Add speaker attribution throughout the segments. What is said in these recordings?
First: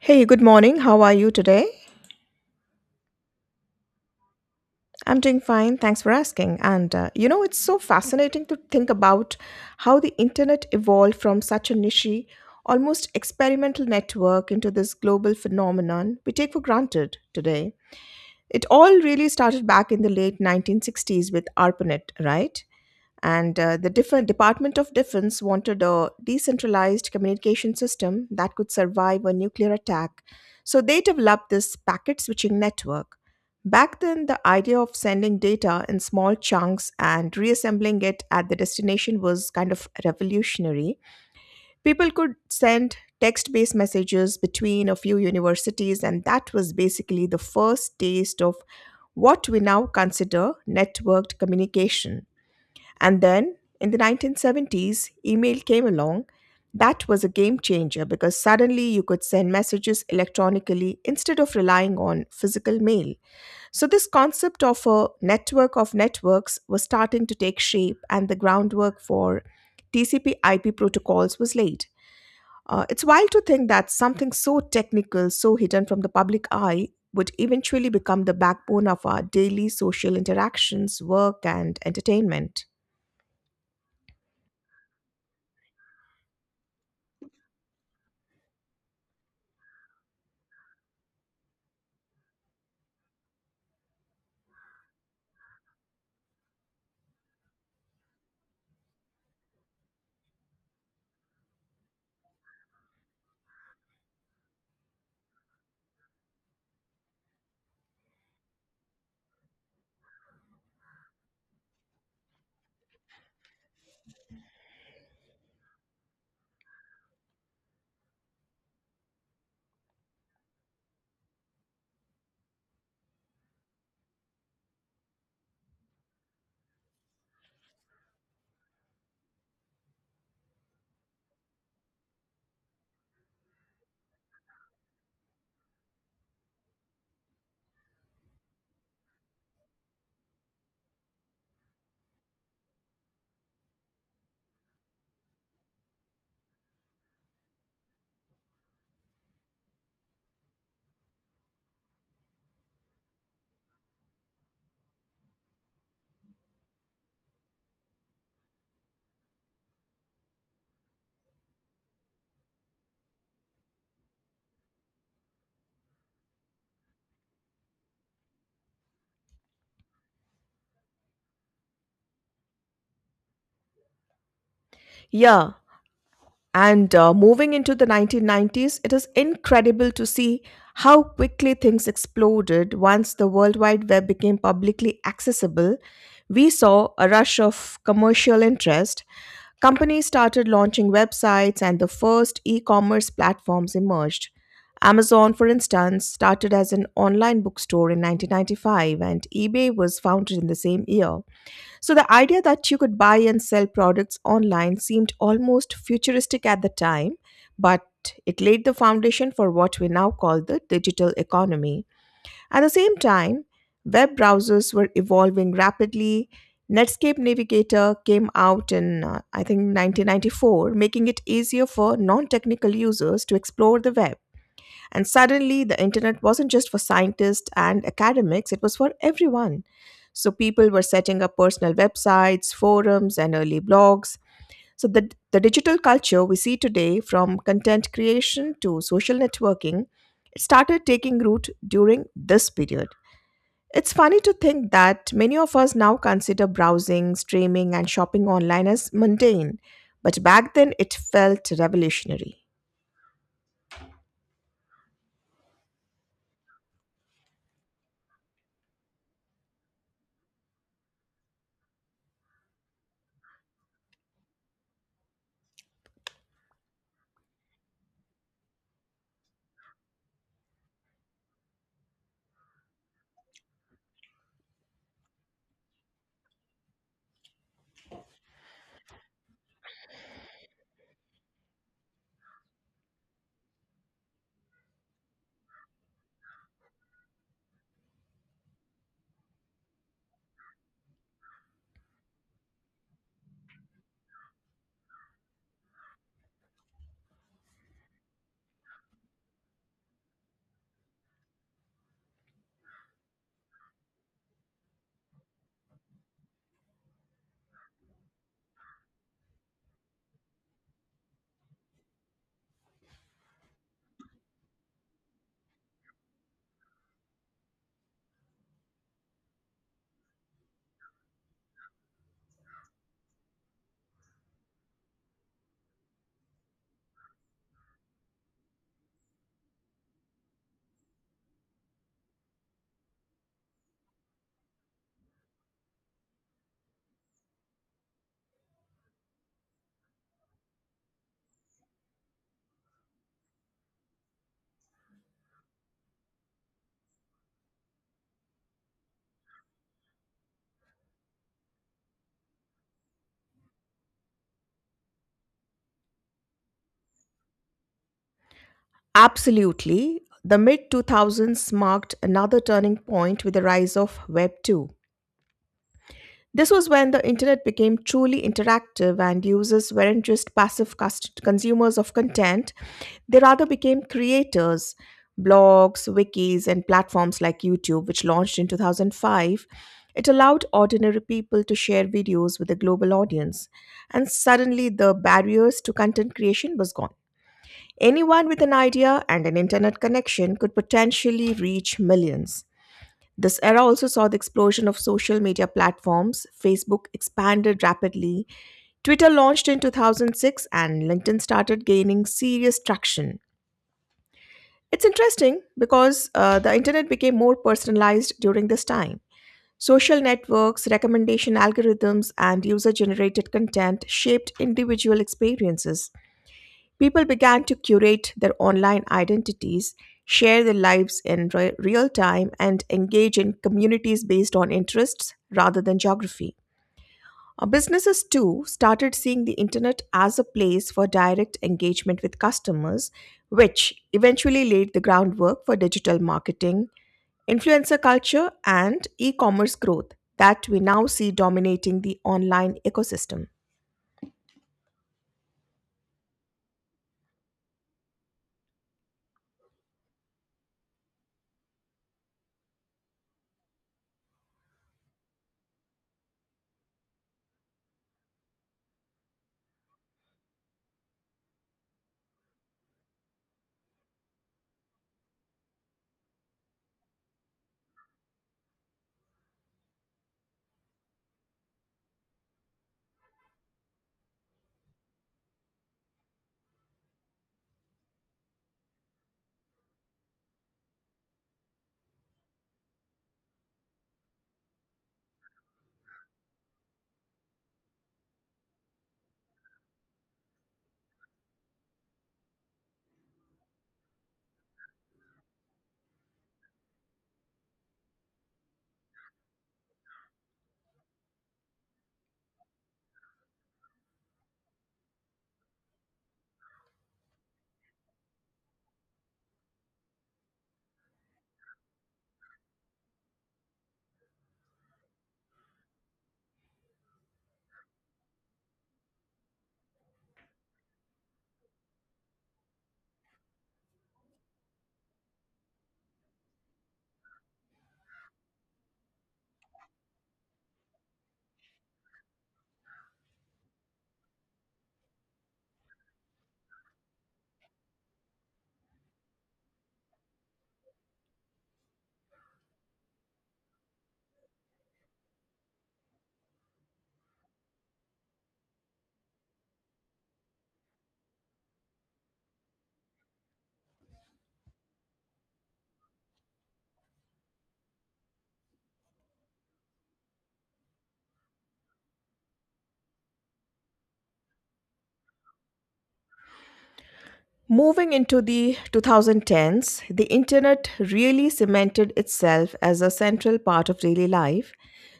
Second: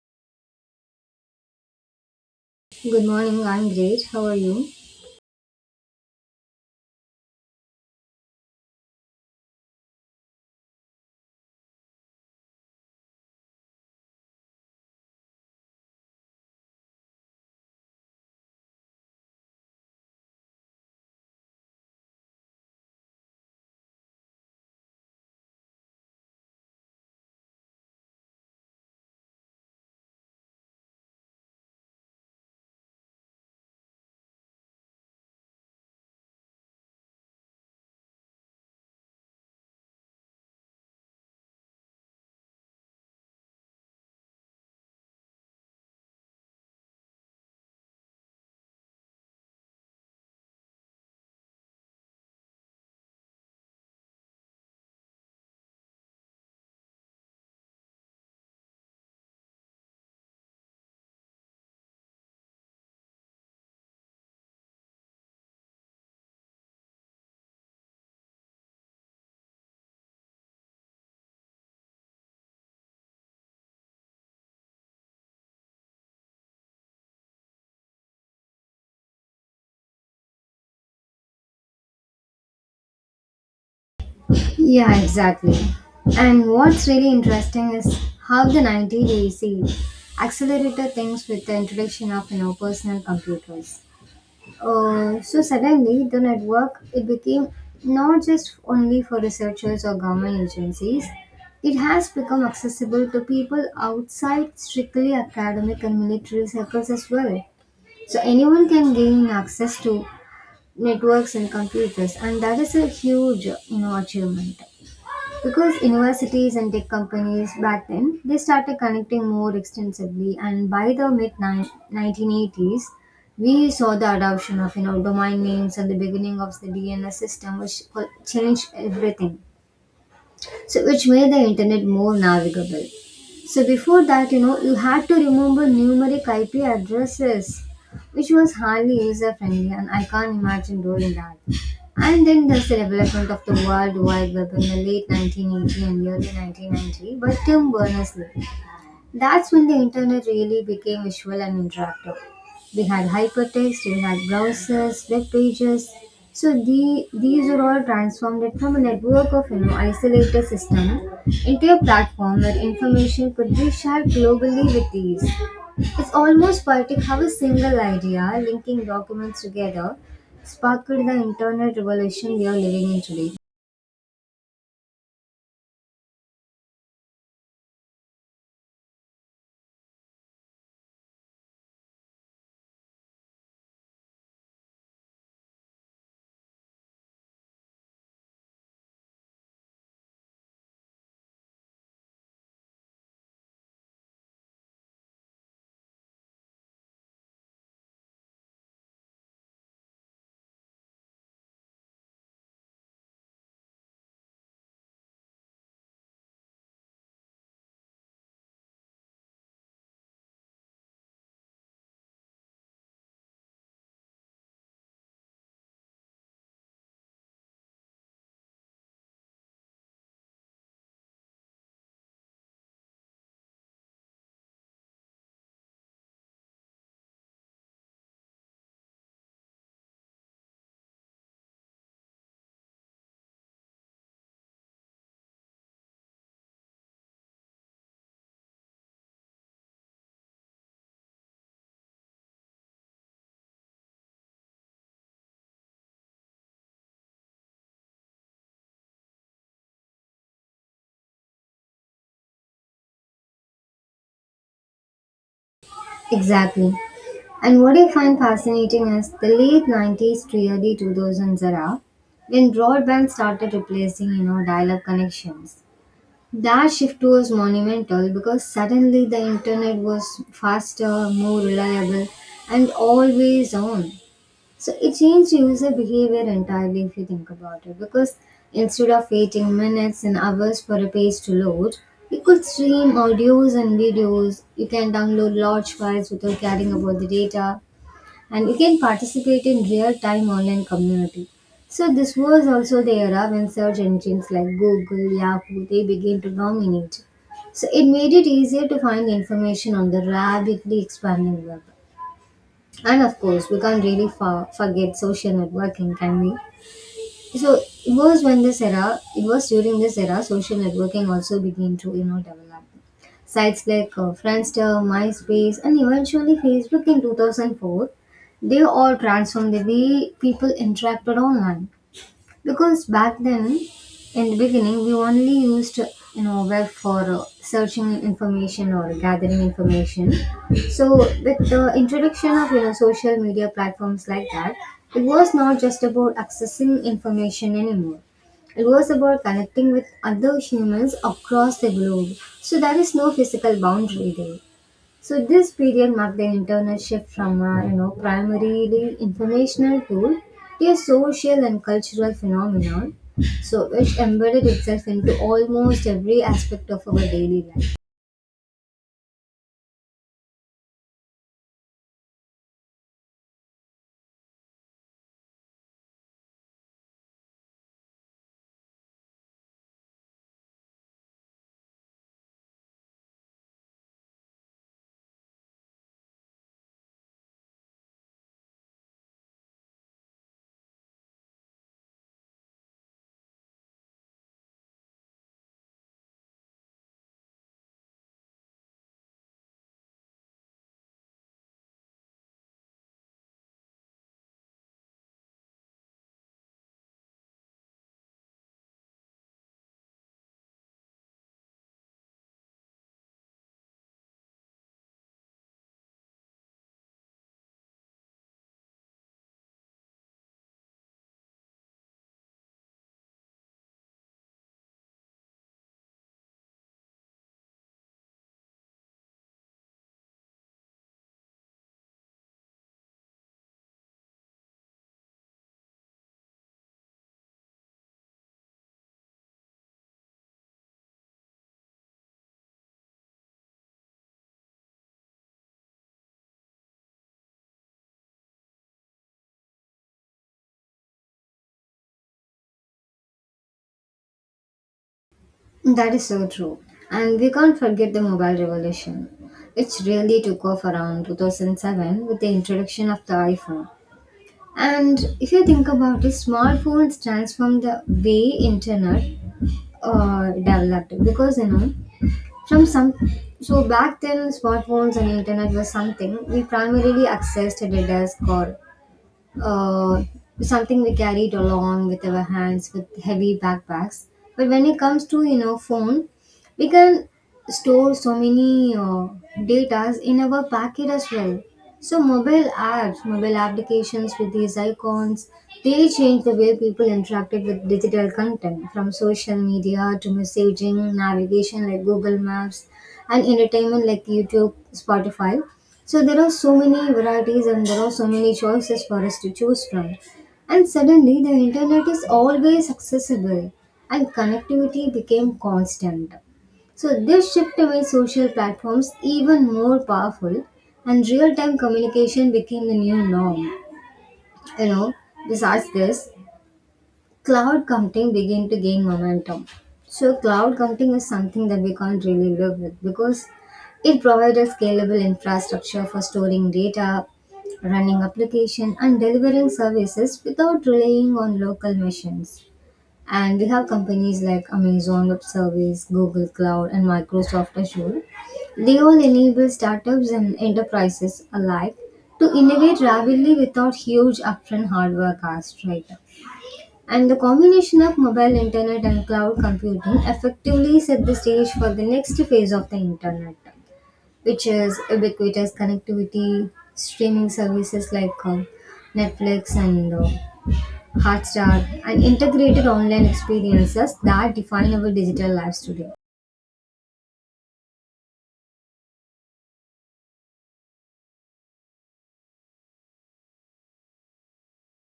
Speaker 1: Hey, good morning. How are you today?
Speaker 2: Good morning, I'm great. How are you?
Speaker 1: I'm doing fine. Thanks for asking. It's so fascinating to think about how the internet evolved from such a niche, almost experimental network into this global phenomenon we take for granted today. It all really started back in the late 1960s with ARPANET, right? And the different Department of Defense wanted a decentralized communication system that could survive a nuclear attack. So they developed this packet switching network. Back then, the idea of sending data in small chunks and reassembling it at the destination was kind of revolutionary. People could send text based messages between a few universities, and that was basically the first taste of what we now consider networked communication. And then in the 1970s, email came along. That was a game changer because suddenly you could send messages electronically instead of relying on physical mail. So, this concept of a network of networks was starting to take shape, and the groundwork for TCP IP protocols was laid. It's wild to think that something so technical, so hidden from the public eye, would eventually become the backbone of our daily social interactions, work, and entertainment.
Speaker 2: Yeah, exactly. And what's really interesting is how the 1980s accelerated things with the introduction of personal computers. So suddenly, the network it became not just only for researchers or government agencies. It has become accessible to people outside strictly academic and military circles as well. So anyone can gain access to networks and computers, and that is a huge achievement because universities and tech companies back then they started connecting more extensively, and by the mid 1980s we saw the adoption of domain names and the beginning of the DNS system, which changed everything, so which made the internet more navigable. So before that, you know, you had to remember numeric IP addresses, which was hardly user friendly, and I can't imagine doing that. And then there's the development of the World Wide Web in the late 1980 and early 1990 by Tim Berners-Lee. That's when the internet really became visual and interactive. We had hypertext, we had browsers, web pages. So these were all transformed from a network of isolated system into a platform where information could be shared globally with ease. It's almost poetic how a single idea, linking documents together, sparked the internet revolution we are living in today.
Speaker 1: Yeah, and moving into the 1990s, it is incredible to see how quickly things exploded once the World Wide Web became publicly accessible. We saw a rush of commercial interest. Companies started launching websites and the first e commerce platforms emerged. Amazon, for instance, started as an online bookstore in 1995 and eBay was founded in the same year. So the idea that you could buy and sell products online seemed almost futuristic at the time, but it laid the foundation for what we now call the digital economy. At the same time, web browsers were evolving rapidly. Netscape Navigator came out in, I think, 1994, making it easier for non technical users to explore the web. And suddenly, the internet wasn't just for scientists and academics, it was for everyone. So, people were setting up personal websites, forums, and early blogs. So, the digital culture we see today, from content creation to social networking, it started taking root during this period. It's funny to think that many of us now consider browsing, streaming, and shopping online as mundane, but back then it felt revolutionary.
Speaker 2: Exactly. And what I find fascinating is the late 90s to early 2000s era, when broadband started replacing, you know, dial-up connections. That shift was monumental because suddenly the internet was faster, more reliable, and always on. So it changed user behavior entirely if you think about it, because instead of waiting minutes and hours for a page to load, you could stream audios and videos. You can download large files without caring about the data, and you can participate in real-time online community. So this was also the era when search engines like Google, Yahoo, they began to dominate. So it made it easier to find information on the rapidly expanding web. And of course, we can't really forget social networking, can we? So it was during this era, social networking also began to develop. Sites like Friendster, MySpace, and eventually Facebook in 2004, they all transformed the way people interacted online, because back then, in the beginning, we only used web for searching information or gathering information. So with the introduction of social media platforms like that, it was not just about accessing information anymore, it was about connecting with other humans across the globe. So there is no physical boundary there. So this period marked the internal shift from primarily informational tool to a social and cultural phenomenon, so which embedded itself into almost every aspect of our daily life.
Speaker 1: Absolutely. The mid 2000s marked another turning point with the rise of Web 2. This was when the internet became truly interactive and users weren't just passive consumers of content, they rather became creators. Blogs, wikis, and platforms like YouTube, which launched in 2005, it allowed ordinary people to share videos with a global audience. And suddenly, the barriers to content creation was gone. Anyone with an idea and an internet connection could potentially reach millions. This era also saw the explosion of social media platforms. Facebook expanded rapidly, Twitter launched in 2006, and LinkedIn started gaining serious traction. It's interesting because the internet became more personalized during this time. Social networks, recommendation algorithms, and user generated content shaped individual experiences. People began to curate their online identities, share their lives in real time, and engage in communities based on interests rather than geography. Businesses too started seeing the internet as a place for direct engagement with customers, which eventually laid the groundwork for digital marketing, influencer culture, and e commerce growth that we now see dominating the online ecosystem.
Speaker 2: That is so true, and we can't forget the mobile revolution. It really took off around 2007 with the introduction of the iPhone. And if you think about it, smartphones transformed the way internet developed, because you know From some so back then smartphones and internet was something we primarily accessed data as call, uh, something we carried along with our hands with heavy backpacks. But when it comes to phone, we can store so many data in our packet as well. So mobile apps, mobile applications with these icons, they change the way people interacted with digital content, from social media to messaging, navigation like Google Maps, and entertainment like YouTube, Spotify. So there are so many varieties and there are so many choices for us to choose from. And suddenly the internet is always accessible and connectivity became constant. So this shift made social platforms even more powerful and real-time communication became the new norm. You know, besides this, cloud computing began to gain momentum. So cloud computing is something that we can't really live with, because it provides a scalable infrastructure for storing data, running application and delivering services without relying on local machines. And we have companies like Amazon Web Service, Google Cloud and Microsoft Azure. They all enable startups and enterprises alike to innovate rapidly without huge upfront hardware costs, right? And the combination of mobile internet and cloud computing effectively set the stage for the next phase of the internet, which is ubiquitous connectivity, streaming services like Netflix and Hotstar, and integrated online experiences that define our digital lives today.
Speaker 1: Moving into the 2010s, the internet really cemented itself as a central part of daily life.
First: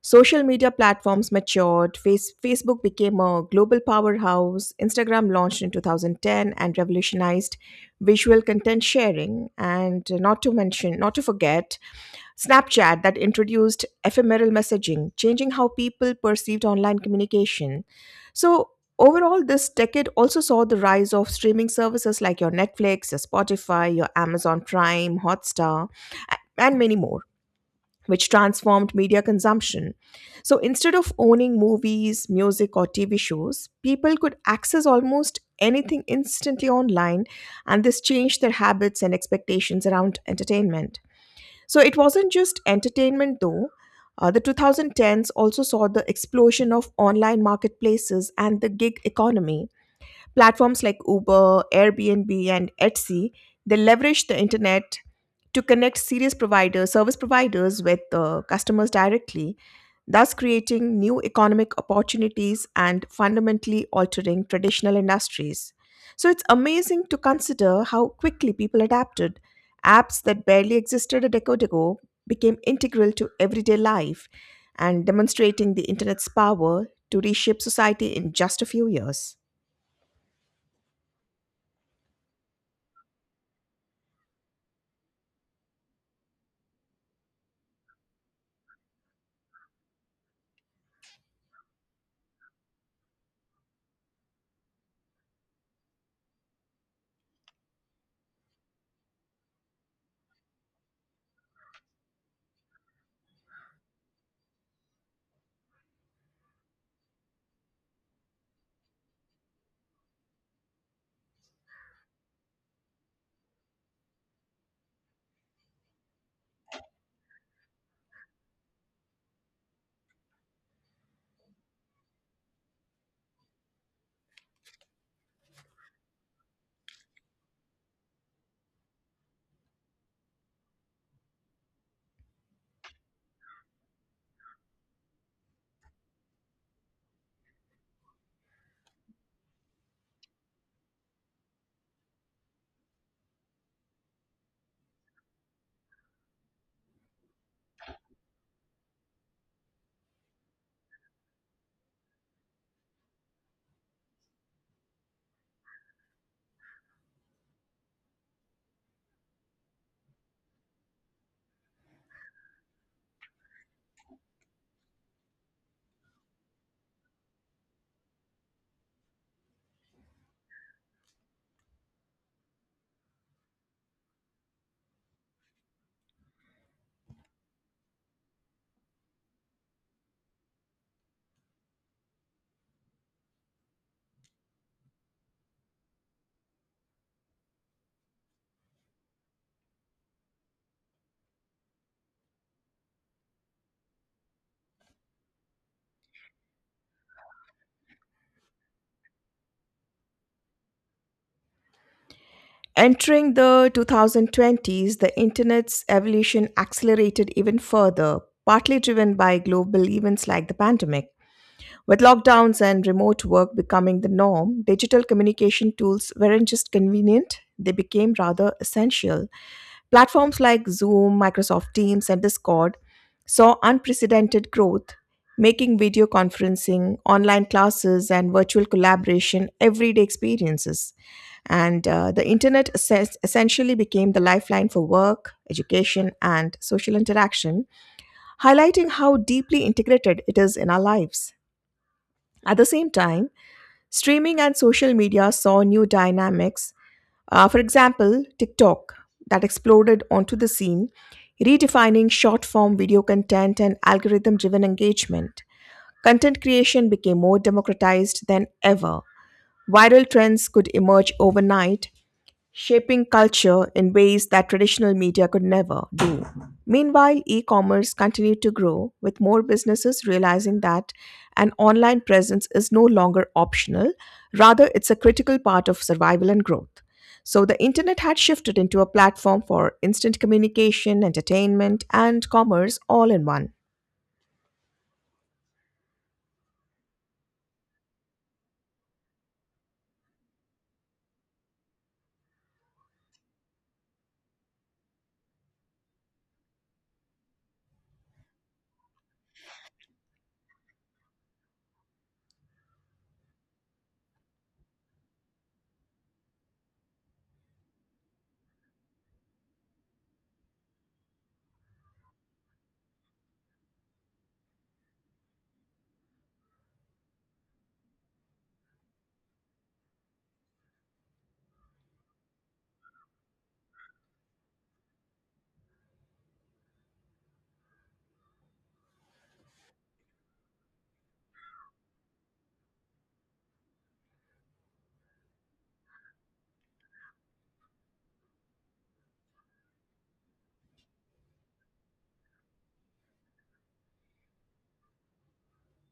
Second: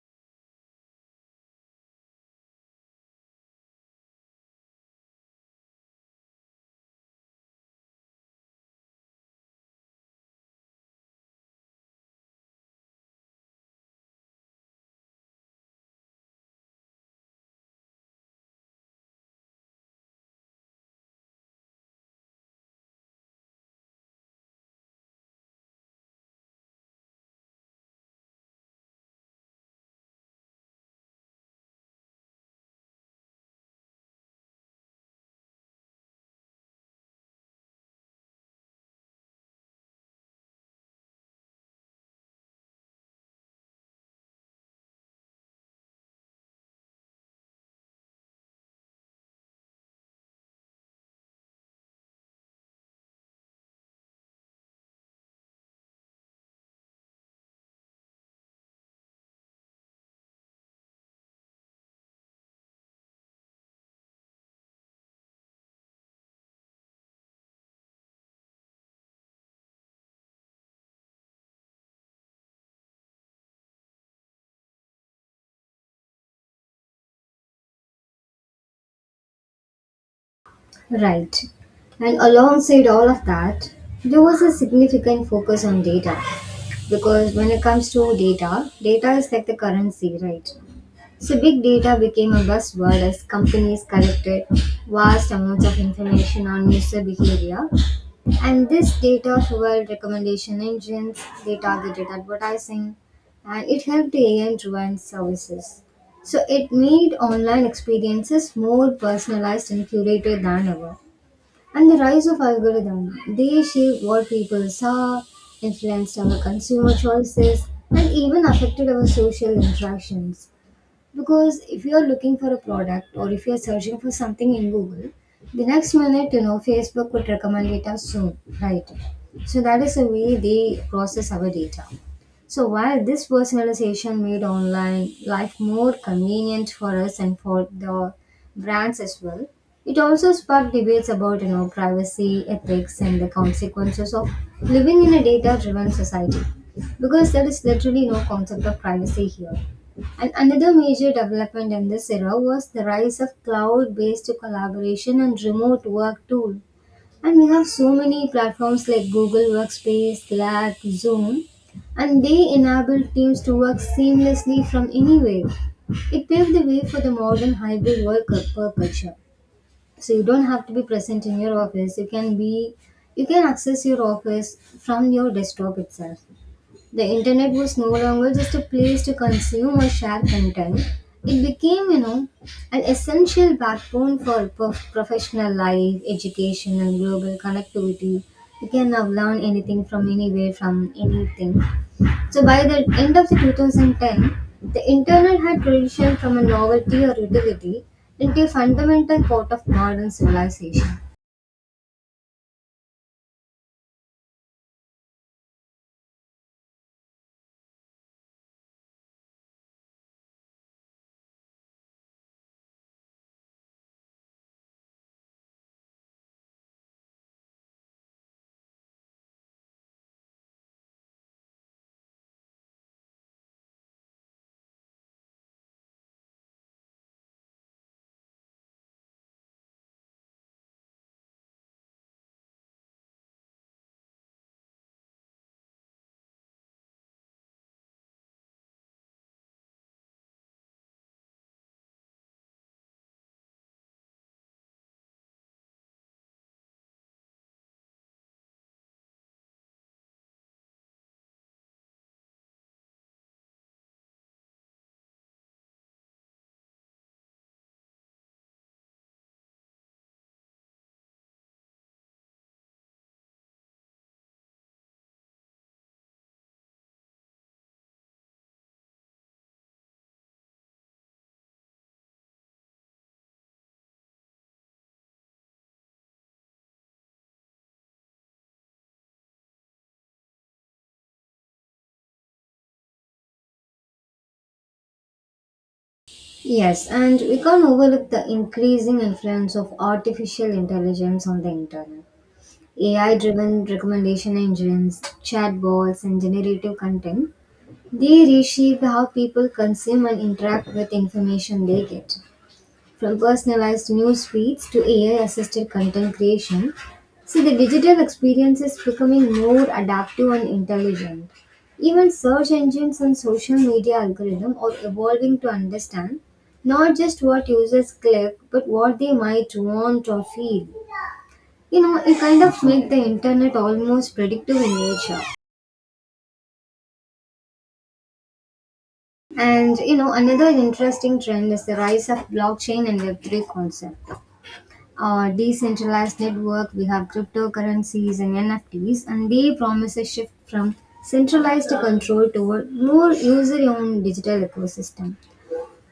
Speaker 1: Social media platforms matured, Facebook became a global powerhouse, Instagram launched in 2010 and revolutionized visual content sharing, and not to mention, not to forget, Snapchat, that introduced ephemeral messaging, changing how people perceived online communication. So, overall, this decade also saw the rise of streaming services like your Netflix, your Spotify, your Amazon Prime, Hotstar, and many more, which transformed media consumption. So, instead of owning movies, music, or TV shows, people could access almost anything instantly online, and this changed their habits and expectations around entertainment. So it wasn't just entertainment though. The 2010s also saw the explosion of online marketplaces and the gig economy. Platforms like Uber, Airbnb, and Etsy, they leverage the internet to connect serious providers, service providers with customers directly, thus creating new economic opportunities and fundamentally altering traditional industries. So it's amazing to consider how quickly people adapted. Apps that barely existed a decade ago became integral to everyday life and demonstrating the internet's power to reshape society in just a few years.
Speaker 2: Right. And alongside all of that, there was a significant focus on data, because when it comes to data, data is like the currency, right? So, big data became a buzzword as companies collected vast amounts of information on user behavior, and this data fueled recommendation engines, they targeted advertising, and it helped AI driven services. So, it made online experiences more personalized and curated than ever. And the rise of algorithms, they shaped what people saw, influenced our consumer choices, and even affected our social interactions, because if you are looking for a product, or if you are searching for something in Google, the next minute you know Facebook would recommend it us soon, right? So that is the way they process our data. So while this personalization made online life more convenient for us and for the brands as well, it also sparked debates about privacy, ethics, and the consequences of living in a data-driven society. Because there is literally no concept of privacy here. And another major development in this era was the rise of cloud based collaboration and remote work tools. And we have so many platforms like Google Workspace, Slack, Zoom, and they enable teams to work seamlessly from anywhere. It paved the way for the modern hybrid work culture. So you don't have to be present in your office. You can access your office from your desktop itself. The internet was no longer just a place to consume or share content. It became, you know, an essential backbone for professional life, education, and global connectivity. You can now learn anything from anywhere, from anything. So by the end of the 2010, the internet had transitioned from a novelty or utility into a fundamental part of modern civilization.
Speaker 1: Entering the 2020s, the internet's evolution accelerated even further, partly driven by global events like the pandemic. With lockdowns and remote work becoming the norm, digital communication tools weren't just convenient, they became rather essential. Platforms like Zoom, Microsoft Teams, and Discord saw unprecedented growth, making video conferencing, online classes, and virtual collaboration everyday experiences. And the internet essentially became the lifeline for work, education, and social interaction, highlighting how deeply integrated it is in our lives. At the same time, streaming and social media saw new dynamics, for example, TikTok, that exploded onto the scene, redefining short form video content and algorithm driven engagement. Content creation became more democratized than ever. Viral trends could emerge overnight, shaping culture in ways that traditional media could never. Meanwhile, e commerce continued to grow, with more businesses realizing that an online presence is no longer optional, rather, it's a critical part of survival and growth. So, the internet had shifted into a platform for instant communication, entertainment, and commerce all in one.
Speaker 2: Yes, and we can't overlook the increasing influence of artificial intelligence on the internet. AI driven recommendation engines, chatbots, and generative content, they reshape how people consume and interact with information they get. From personalized news feeds to AI assisted content creation, see the digital experience is becoming more adaptive and intelligent. Even search engines and social media algorithms are evolving to understand not just what users click but what they might want or feel. You know, it kind of make the internet almost predictive in nature. And you know, another interesting trend is the rise of blockchain and Web3 concept. Decentralized network, we have cryptocurrencies and NFTs, and they promise a shift from centralized control toward more user-owned digital ecosystem.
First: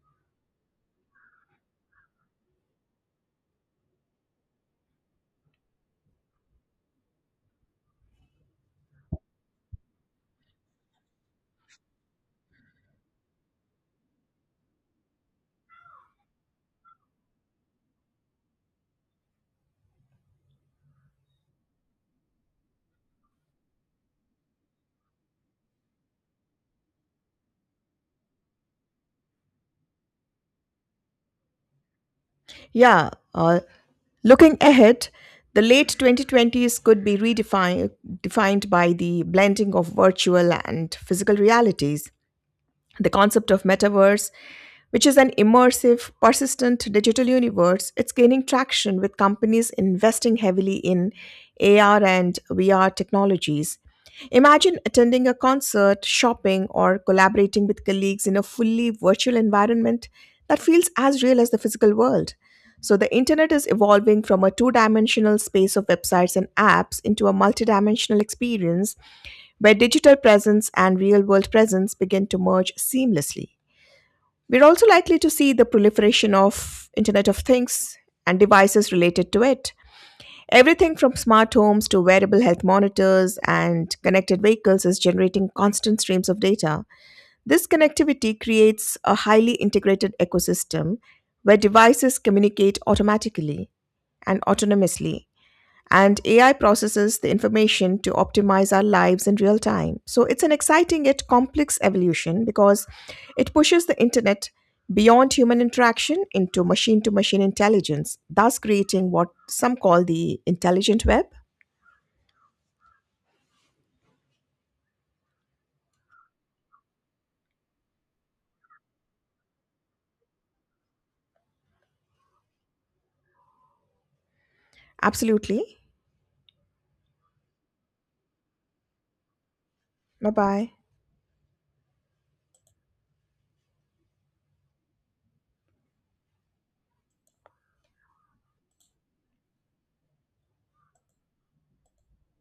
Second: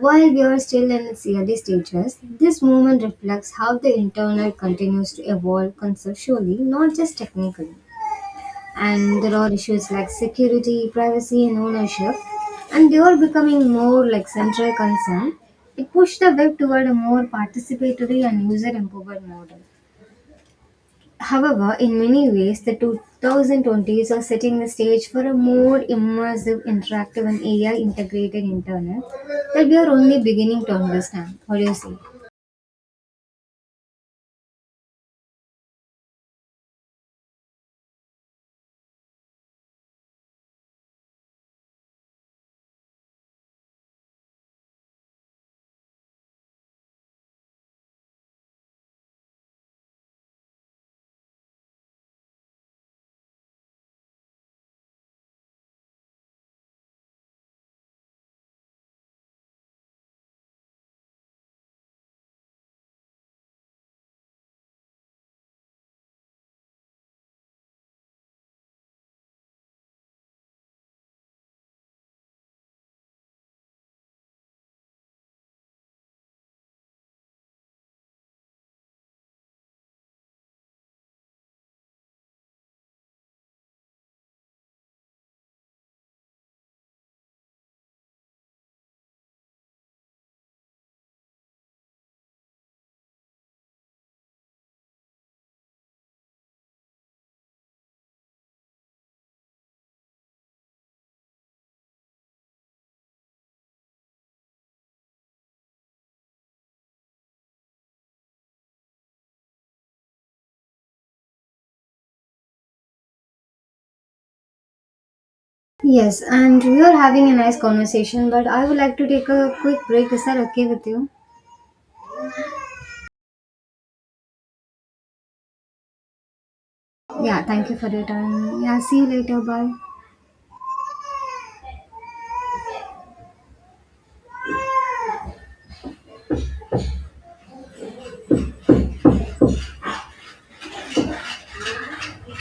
Speaker 2: While we are still in its early stages, this movement reflects how the internet continues to evolve conceptually, not just technically. And there are issues like security, privacy, and ownership, and they are becoming more like central concern. It pushed the web toward a more participatory and user-empowered model. However, in many ways, the 2020s are setting the stage for a more immersive, interactive, and AI integrated internet that we are only beginning to understand. What do you say?
Speaker 1: Yeah, uh, looking ahead, the late 2020s could be redefined defined by the blending of virtual and physical realities. The concept of metaverse, which is an immersive, persistent digital universe, it's gaining traction with companies investing heavily in AR and VR technologies. Imagine attending a concert, shopping, or collaborating with colleagues in a fully virtual environment that feels as real as the physical world. So, the internet is evolving from a two dimensional space of websites and apps into a multidimensional experience where digital presence and real world presence begin to merge seamlessly. We're also likely to see the proliferation of Internet of Things and devices related to it. Everything from smart homes to wearable health monitors and connected vehicles is generating constant streams of data. This connectivity creates a highly integrated ecosystem where devices communicate automatically and autonomously, and AI processes the information to optimize our lives in real time. So it's an exciting yet complex evolution because it pushes the internet beyond human interaction into machine to machine intelligence, thus creating what some call the intelligent web.
Speaker 2: Yes, and we are having a nice conversation, but I would like to take a quick break. Is that okay with you?
Speaker 1: Absolutely.
Speaker 2: Yeah, thank you for your time. Yeah, see you later. Bye.
Speaker 1: Bye bye.